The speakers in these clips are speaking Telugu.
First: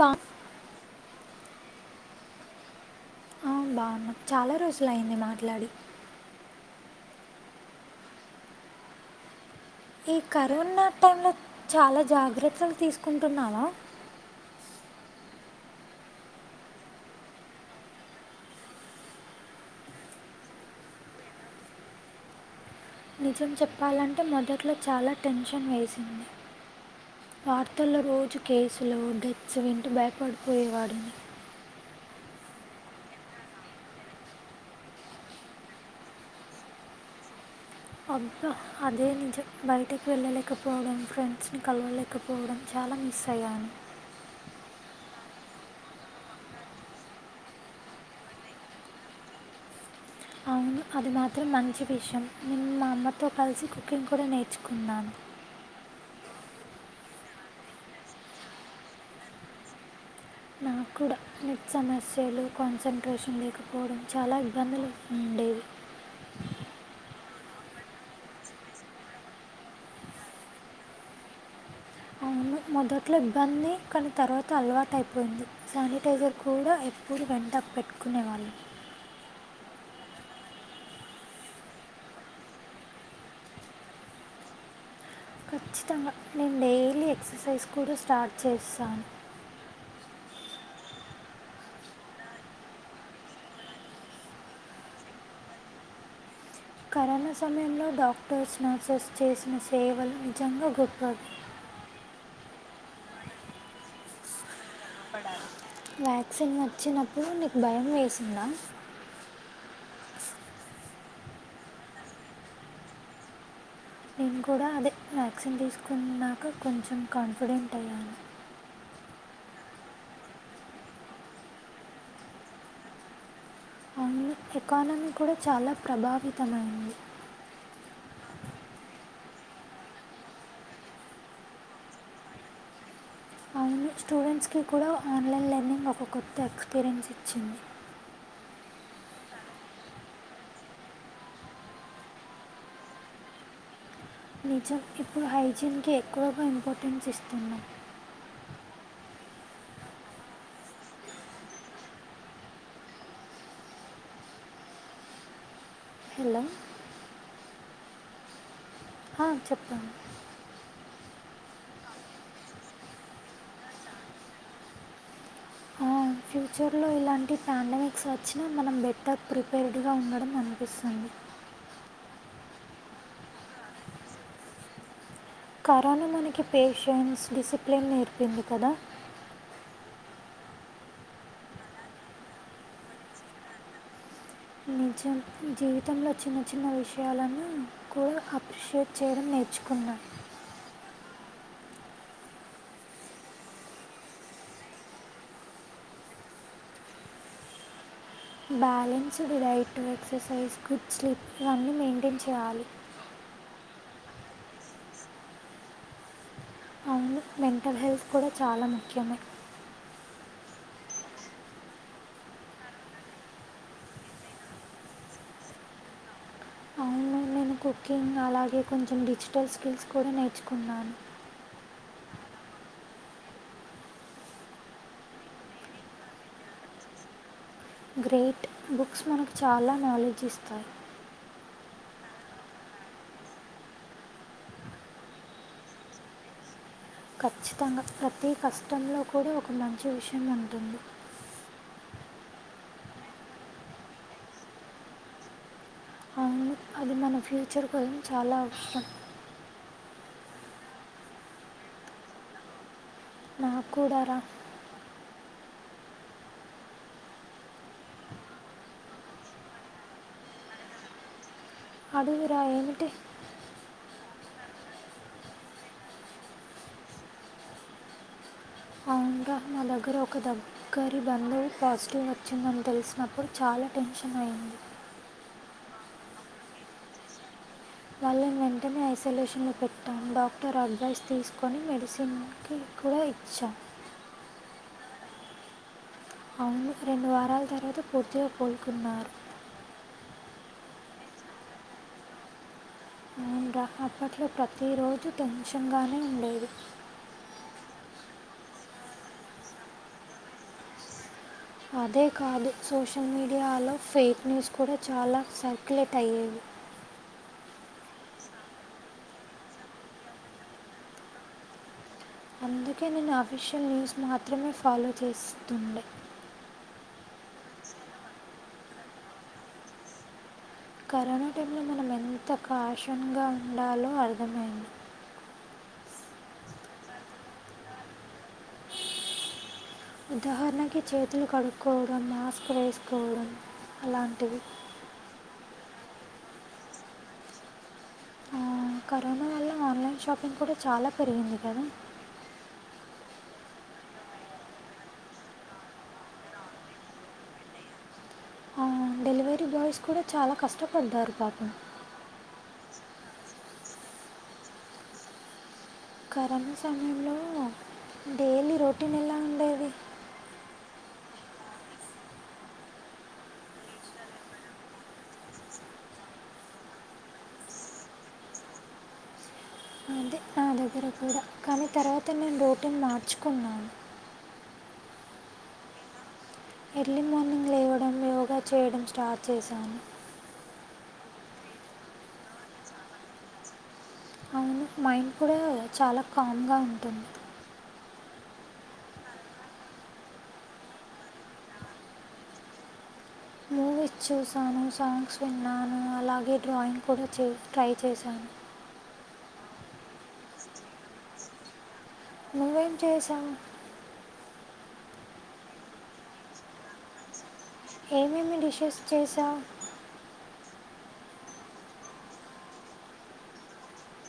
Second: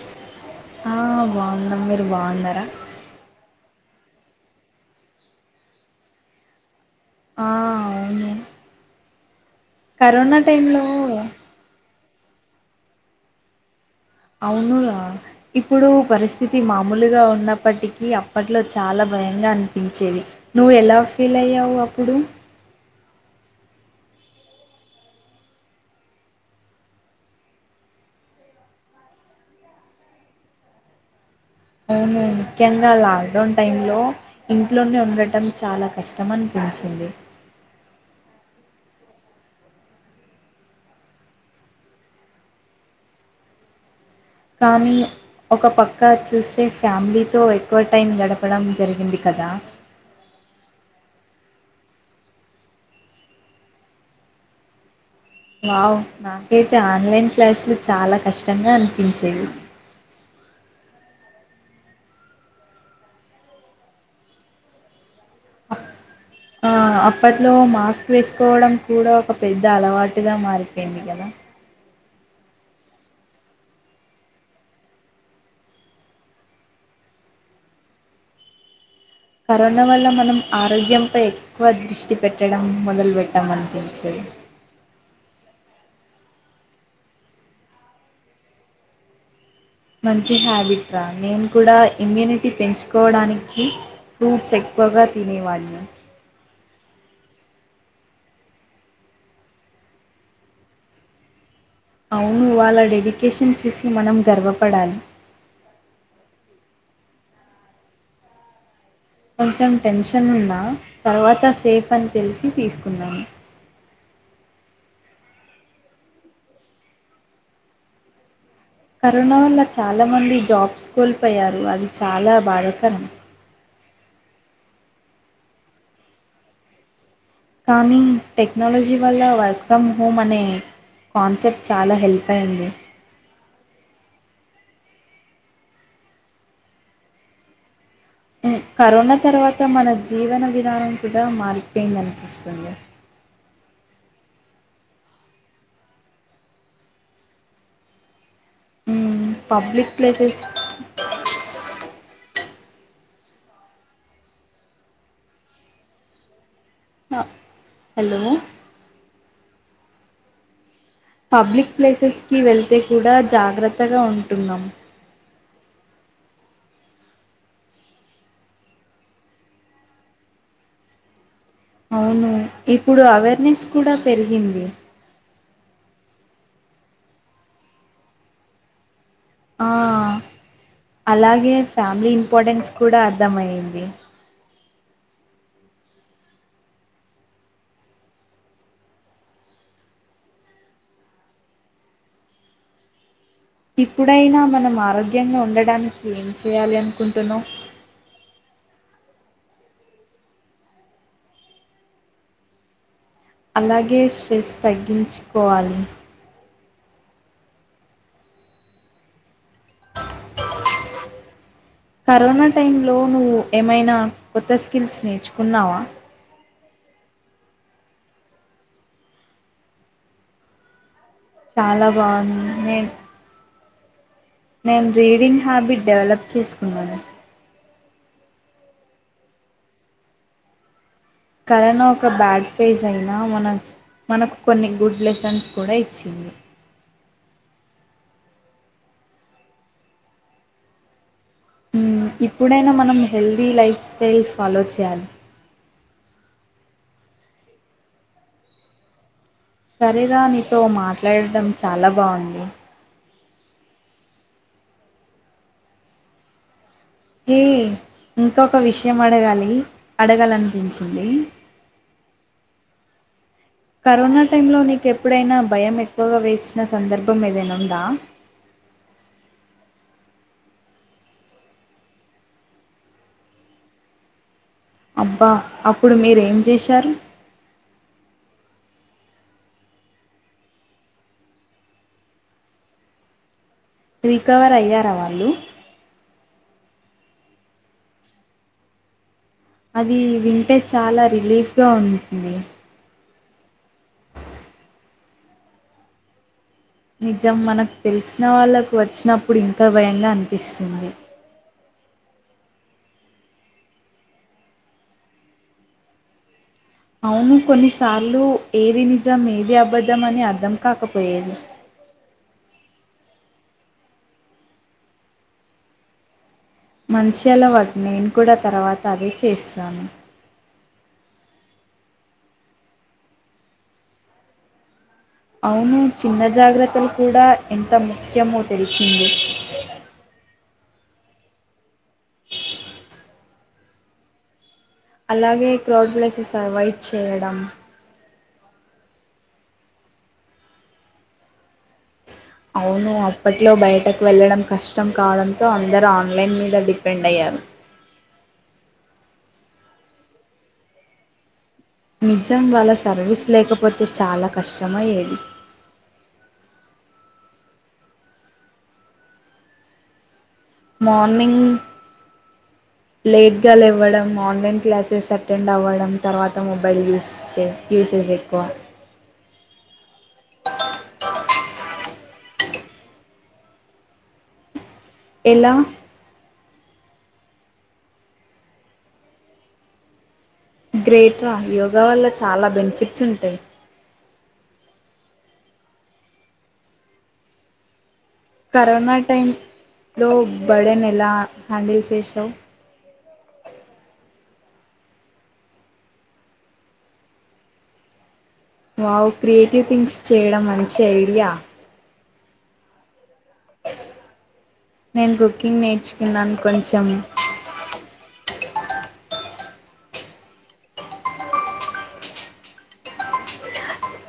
బా ఆ బావున్నాం మీరు బావున్నర బావున్నాం చాలా రోజులైంది మాట్లడి ఆ అవును ఇ కరోనా టైంలో చాలా జాగ్రత్తల్ తీసుకుంటున్నావా అవును రా ఇప్పుడు పరిస్థితి మామూలుగా ఉన్నప్పటికీ అప్పట్లో చాలా స్వయంగా అనిపించేది, నువ్ ఎలా ఫీల్ అయ్యావు అప్పుడు. నిజం చెప్పాలంటే మొదట్లో చాలా టెన్షన్ వేసింది వార్తల్లో రోజు కేసులూ, డెత్స్ వింటు భయపడిపోయేవాడు. అవును ముఖ్యంగా లాక్ డౌన్ టైం లో ఇంట్లోనే ఉండటం చాలా కష్టం అనుపి. ఒచ్చంది అబ్బ అదే నిజం బయటికి వెళ్ళలేకపోవడం, ఫ్రెండ్స్ ని కలవలేకపోవడం, చా. అలా మిస్ అయ్యా కానీ ఒక పక్క చూస్తే ఫ్యామిలీతో ఎక్కువ టైం గడపడం జరిగింది కదా అవును అది మాత్రం మంచి విషయం, నేను మా అమ్మతో కలిసి కుకింగ్ కూడా నేర్చుకున్నాను. వావ్ నాకైతే ఆన్లైన్ క్లాసులు చాలా కష్టంగా అనిపించేవి. నాక్కూడా నెట్ సమస్యలు, కాన్సన్ంట్రేషన్ లేకపోవడం, చాలా ఇబ్బందులు. ఉండేవి ఆ ఆ అప్పట్లో మాస్క్ వేసుకోవడం కూడా ఒక పెద్ద అలవాటుగా మారిపోయింది గదా. అవును మొదట్లో ఇబ్బంది కానీ తర్వాత అలవాటు అయిపోయింది, శానిటైజర్ కూడా ఎప్పుడు వెంట. అ పెట్టుకునేవాళ్ళు కరోనా వల్ల మనం ఆరోగ్యం పై ఎక్కువ దిష్ట పెట్టడం మొదల్ వేట్టాం అనిపించేది. ఖచ్చితంగా నేను డైలీ ఎక్సర్సైజ్ కూడా స్టార్ట్ చేస్సాను మంచి హ్యాబిట్ రా నేను కూడా ఇమ్యూనిటీ పెంచుకోవడానికి ఫ్రూట్స్ ఎక్కువగా తినేవాళ్ళం కరోనా సమయంలో డాక్టర్స్, నర్సెస్, చేసిన సేవలు నిజంగా గొప్పవి. అవునూ, వాళ్ళ డెడికేషన్ చూసి మనం గర్వపడాలి. వ్యాక్సిన్ ఒచ్చినప్పుడు నీకు భయం వేసిందా కొంచెం టెన్షన్ ఉన్నా తర్వాత సేఫ్ అని తెలిసి తీసుకున్నాను. నేన్ కూడా అదే వ్యాక్సిన్ తీసుకున్నాక కొంచెం కాన్ఫిడెంట్ అయ్యాను. కరోనా వల్ల చాలా మంది జాబ్స్ కోల్పోయారు అది చాలా బాధాకరం. అన్నీ ఎకానమీ కూడా చాలా ప్రభావితమైంది. కానీ టెక్నాలజీ వల్ల వర్క్ ఫ్రమ్ హోమ్ అనే కాన్సెప్ట్ చాలా హెల్ప్ అయింది అవును స్టూడెంట్స్కి కూడా ఆన్లైన్ లెర్నింగ్ ఒక కొత్త ఎక్స్పీరియన్స్ ఇచ్చింది. ఊ కరోనా తర్వాత మన జీవన విధానం కూడా మారిపోయిందనిపిస్తుంది. నిజం ఇప్పుడు హైజీన్ కి ఎక్కువగా ఇంపార్టెన్స్ ఇస్తున్నా. ఊ పబ్లిక్ ప్లేసెస్ హలో అ హలో ఆ చెప్పండి పబ్లిక్ ప్లేసెస్ కి వెళ్తే కూడా జాగ్రత్తగా ఉంటున్నాం. ఫ్యూచర్లో ఇలాంటి పాండమిక్స్ వచ్చినా మనం బెట్టర్ ప్రిపేర్డ్ గా ఉండడం అనిపిస్సుంది. అవునూ ఇప్పుడు అవేర్నెస్ కూడా పెరిగింది. కరోనా మనకి పేషెన్స్, డిసిప్లేన్ నేర్పింది కదా. ఆ అలాగే ఫ్యామిలీ ఇంపార్టెన్స్ కూడా అర్థమయింది. నిజం, జీవితంలో చిన్న చిన్న విషయాలన్ని కూడా అప్రిషియేట్ చేయడం నేర్చు. కున్నా ఇప్పుడైనా మనం ఆరోగ్యంగా ఉండడానికి ఏం చేయాలి అనుకుంటున్నవ్. Balanced diet, exercise, good sleep ఇవన్నీ మెంటైన్ చేయాలి. అలాగే స్ట్రెస్ తగ్గించుకోవాలి అవును మెంటల్ హెల్త్ కూడ చాలా ముఖ్యం కరోనా టైమ్ లో నువ్వు ఏమైనా కొత్త స్కిల్స్ నేర్చుకున్నావ అవును నేను కుకింగ్ అలాగే కొంచం డిజిటల్స్ స్కిల్స్ కూడ నేర్చుకున్నాను చాల బాగుంది నేన్ నేన్ రీడింగ్ హ్యాబిట్ డెవలప్ చేసుకున్నాను గ్రేట్ బుక్స్ మనకు చాల నాలెడ్జ్ ఇస్తాయ్ కరోన ఒక బ్యాడ్ ఫేజ్ అయినా మన మనకు కొన్ని గుడ్ లెసన్స్ కూడ ఇచ్చింది ఖచ్చితంగ ప్రతీ కష్టంలో కూడ ఒక మంచి విషయం ఉంటుంది ఇప్పుడైన మనం హెల్దీ లైఫ్ స్టైల్ ఫాలో చేయాలి కాని అది మన ఫ్యూచర్ గొల్ చాలా అవసరం సరేర నీతో మాట్లాడడం చాలా బాగుంది నాక్కూడ ర ఏ ఇంకొక విషయం అడగాలి అడగాలనిపించింది అడుగురా ఏమిటి కరోనా టైం లో నీకు ఎప్పుడైనా భయం ఎక్కువగా వేసిన సందర్భం ఏదైనా ఉందా అవున్రా మా దగ్గర ఒక దగ్గరి బంధువు పాజిటివ్ వచ్చిందని తెలిసినప్పుడు చాల్ టెన్షన్ అయ్యింది అబ్బా అప్పుడు మీరేం జేశారు వాళ్ళని వెంటనే ఐసోలేషన్ లో పెట్టాం డాక్టర్ అడ్వైస్ తీసుకొని మెడిసిన్ కి కూడ ఇచ్చాం రికవర్ అయ్యార వాళ్ళు అవును ఫ్రెండు రెండు వారాల తర్వాత పూర్తిగా కోలుకున్నారు అది వింటే చాల రిలీఫ్గా ఉంటుంది అవున్రా అప్పట్లో ప్రతి రోజు టెన్షన్ గానే ఉండేది నిజం మనకు తెలిసిన వాళ్ళకు వచ్చినప్పుడు ఇంకా భయంగా అనిపిస్తుంది అదే కాదు సోషల్ మీడియాలో ఫేక్ న్యూస్ కూడ చాల సర్క్యులేట్ అయ్యేవి అవును కొన్నిసార్లు ఏది నిజం ఏది అబద్ధం అని అర్థం కాకపోయేది అందుకే నేను అఫీషియల్ న్యూస్ మాత్రమే ఫాలో చేస్తుండే మంచి అలవాట్ నేన్ కూడ తర్వాత అదే చేస్తాను కరోనా టైమ్లో మనం ఎంత కాషన్గా ఉండాలో అర్థమైంది అవును చిన్న జాగ్రత్తలు కూడ ఎంత ముఖ్యమో తెలిసింది ఉదాహరణకి చేతులు కడుక్కోవడం మాస్క్ వేసుకోవడం అలాంటివి అలాగే క్రౌడ్ ప్లేసెస్ అవైడ్ చేయడం కరోనా వల్ల ఆన్లైన్ షాపింగ్ కూడ చాల పెరిగింది కదా అవును అప్పట్లో బయటకు వెళ్ళడం కష్టం కావడంతో అందరుూ ఆన్లైన్ మీద డిపెండ్ అయ్యారు డెలివరీ బాయ్స్ కూడ చాల కష్టపడ్డారు పాపం నిజం వాళ్ళ సర్వీస్ లేకపోతే చాల కష్టమయ్యేది కరోనా సమయంలో డైలీ రొటీన్ ఎలా ఉండేది మార్ర్నింగ్ లేట్ గా లేవ్వడం ఆన్లైన్ క్లాసెస్ అటెండ్ అవ్వడం తర్వాత మొబైల్ యూస్ చే యూస్ యూజెక్కువా అదే నా దగ్గర కూడ కానీ తర్వాత నేను రోటీన్ మార్చుకున్నాను ఇలా ఎర్లీ మార్నింగ్ లేవడం యోగా చేయడం స్టార్ట్ చేశాను గ్రేట్రా యోగా వల్ల చాలా బెనిఫిట్స్ ఉంటాయి అవును మైండ్ కూడా చాలా కామ్గా ఉంటుంది కరోనా టైంలో బడెన్ ఎలా హ్యాండిల్ చేశావు మూవీస్ చూసాను సాంగ్స్ విన్నాను అలాగే డ్రాయింగ్ కూడా చే ట్రై చేశాను వావు క్రియేటివ్ థింగ్స్ చేయడం మంచి ఐడియా నువ్వు చేసావు నేను కుకింగ్ నేర్చుకున్నాను కొంచెం ఏమేమి డిషెస్ చేశావు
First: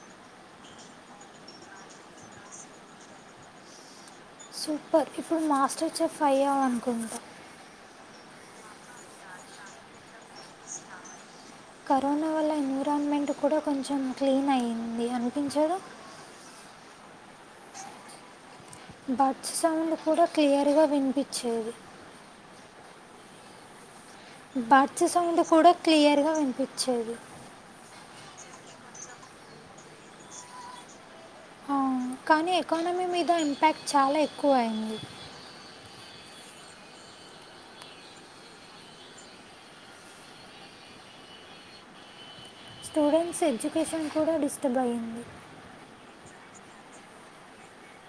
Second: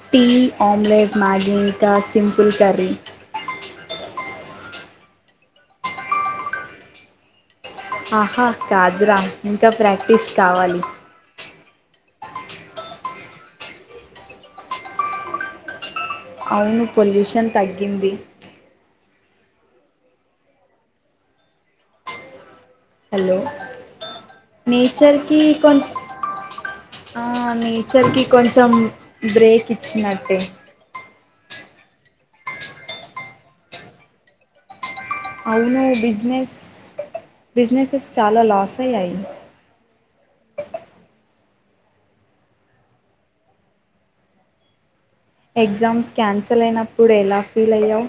టీ ఆమ్లేట్ మ్యాగికా సింపుల్ కర్రీ సూపర్ ఇప్పుడు మాస్టర్ చెఫ్ అయ్యావు అనుకుంటా ఆహా కాదురా ఇంకా ప్రాక్టీస్ కావాలి కరోనా వల్ల ఎన్విరాన్మెంట్ కూడా కొంచెం క్లీన్ అయింది అనిపించడు అవును పొల్యూషన్ తగ్గింది బర్డ్స్ సౌండ్ కూడా క్లియర్గా వినిపించేది హలో బర్డ్స్ నేచర్ కి సౌండ్ కూడా కొంచం క్లియర్గా వినిపించేది ఆ నేచర్ కి కొంచెం బ్రేక్ ఇచ్చినట్టే కానీ ఎకానమీ మీద ఇంపాక్ట్ చాలా ఎక్కువ అయింది అవును బిజినెస్ బిజినెసెస్ చాలా లాస్ అయ్యాయి స్టూడెంట్స్ ఎడ్యుకేషన్ కూడా డిస్టర్బ్ అయింది ఎగ్జామ్స్ క్యాన్సల్ అయినప్పుడు ఎలా ఫీల్ అయ్యావు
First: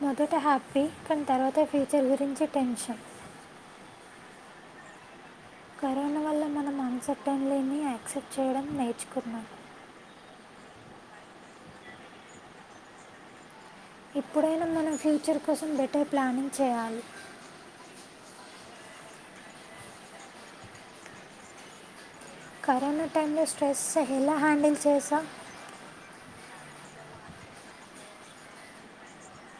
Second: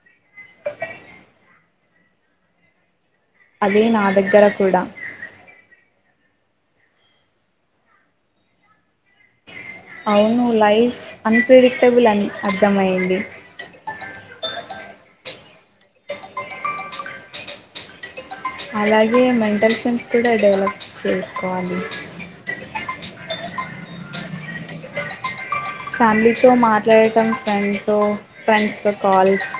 మొదట హ్యాపీ కానీ తర్వాత ఫ్యూచర్ గురించి టెన్షన్ అదే నా దగ్గర కూడా కరోనా వల్ల మనం అన్సెటన్లేని యాక్సెప్ట్ చేయడం నేర్చుకున్నాం అవును లైఫ్ అన్ప్రెడిక్టబుల్ అని అర్థంమయ్యంది ఎప్పుడైనా మనం ఫ్యూచర్ కోసం బెటర్ ప్లానింగ్ చేయాలి అలాగే మెంటల్ స్ట్రెంతస్ కూడా డెవలప్ చేసుకోవాలి కరోనా టైంలో స్ట్రెస్ ఎలా హ్యాండిల్ చేసా ఫ్యామిలీతో మాట్లాడటం ఫ్రెండ్తో ఫ్రెండ్స్తో కాల్స్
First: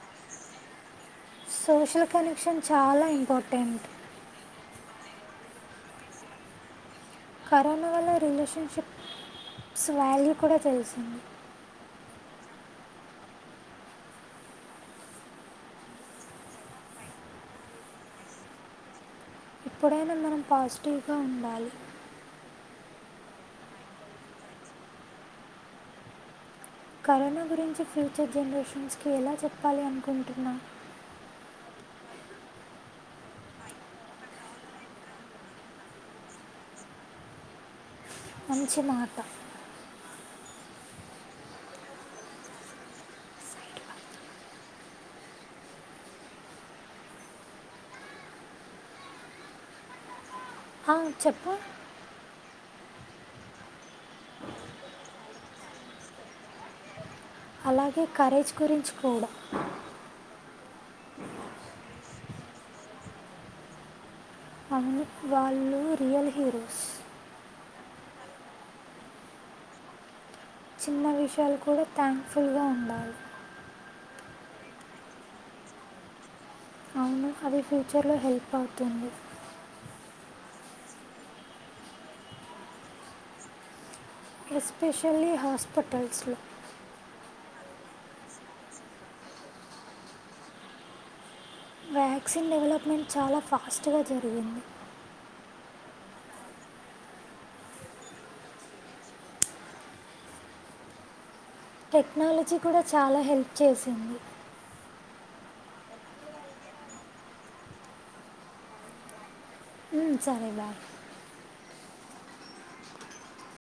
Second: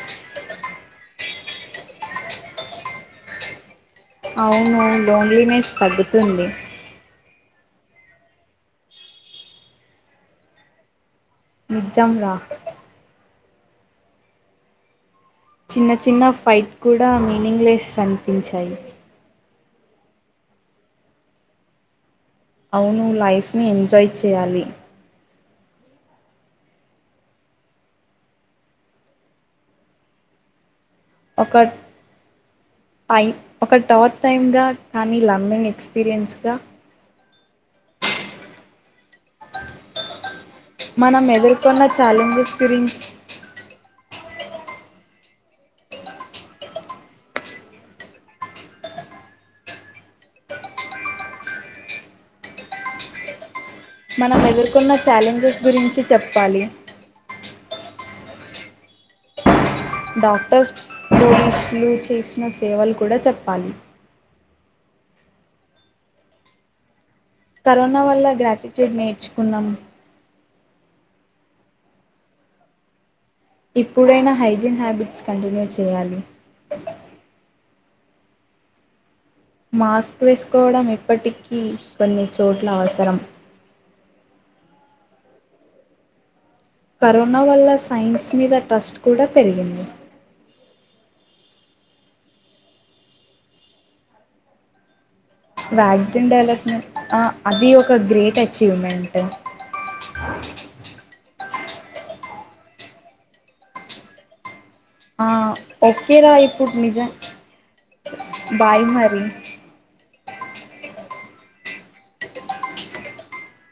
సోషల్ కనెక్షన్ చాలా ఇంపార్టెంట్ అవును లోన్లీ నేస్ తగ్గుతుంది కరోనా వల్ల రిలేషన్షిప్స్ శావాల్యూ కూడా తెలిసింది నిజం రా చిన్న చిన్న ఫైట్ కూడా మీనింగ్లెస్ అనిపించాయి ఎప్పుడైనా మనం పాజిటివ్గా ఉండాలి అవును లైఫ్ ని ఎంజాయ్ చేయాలి కరోనా గురించి ఫ్యూచర్ జనరేషన్స్కి ఎలా చెప్పాలి అనుకుంటున్నా ఒకరు టై ఒక టోత్ టైమ్గా కానీ లర్నింగ్ ఎక్స్పీరియన్స్గా మంచి మాట మనం ఎదుర్కొన్న ఛాలెంజె ఫిరింగ్స్ అ చెప్పు మనం ఎదుర్కొన్న ఛాలెంజెస్ గురించి చెప్పాలి అలాగే కరేజ్ గురించి కూడా డాక్టర్స్ పోలీస్లు చేసిన సేవలు కూడా చెప్పాలి అవును వాళ్ళు రియల్ హీరోస్ కరోనా వల్ల గ్రాటిట్యూడ్ నేర్చుకున్నాము చిన్న విషయాలు కూడా థ్యాంక్ఫుల్గా ఉండాలి ఇప్పుడైనా హైజీన్ హ్యాబిట్స్ కంటిన్యూ చేయాలి అవును అది ఫ్యూచర్లో హెల్ప్ అవుతుంది మాస్క్ వేసుకోవడం ఇప్పటికీ కొన్ని చోట్ల అవసరం ఎస్పెషల్లీ హాస్పిటల్స్లో కరోనా వల్ల సైన్స్ మీద ట్రస్ట్ కూడా పెరిగింది వ్యాక్సిన్ డెవలప్మెంట్ చాలా ఫాస్ట్గా జరిగింది వ్యాక్జిన్ డెవలప్మెంట్ ఆ అది ఒక గ్రేట్ అచీవ్మెంట్ టెక్నాలజీ కూడా చాలా హెల్ప్ చేసింది ఆ ఓకేరా ఇప్పుడు నిజ బాయ్ మరి ఉమ్ సరే బాయ్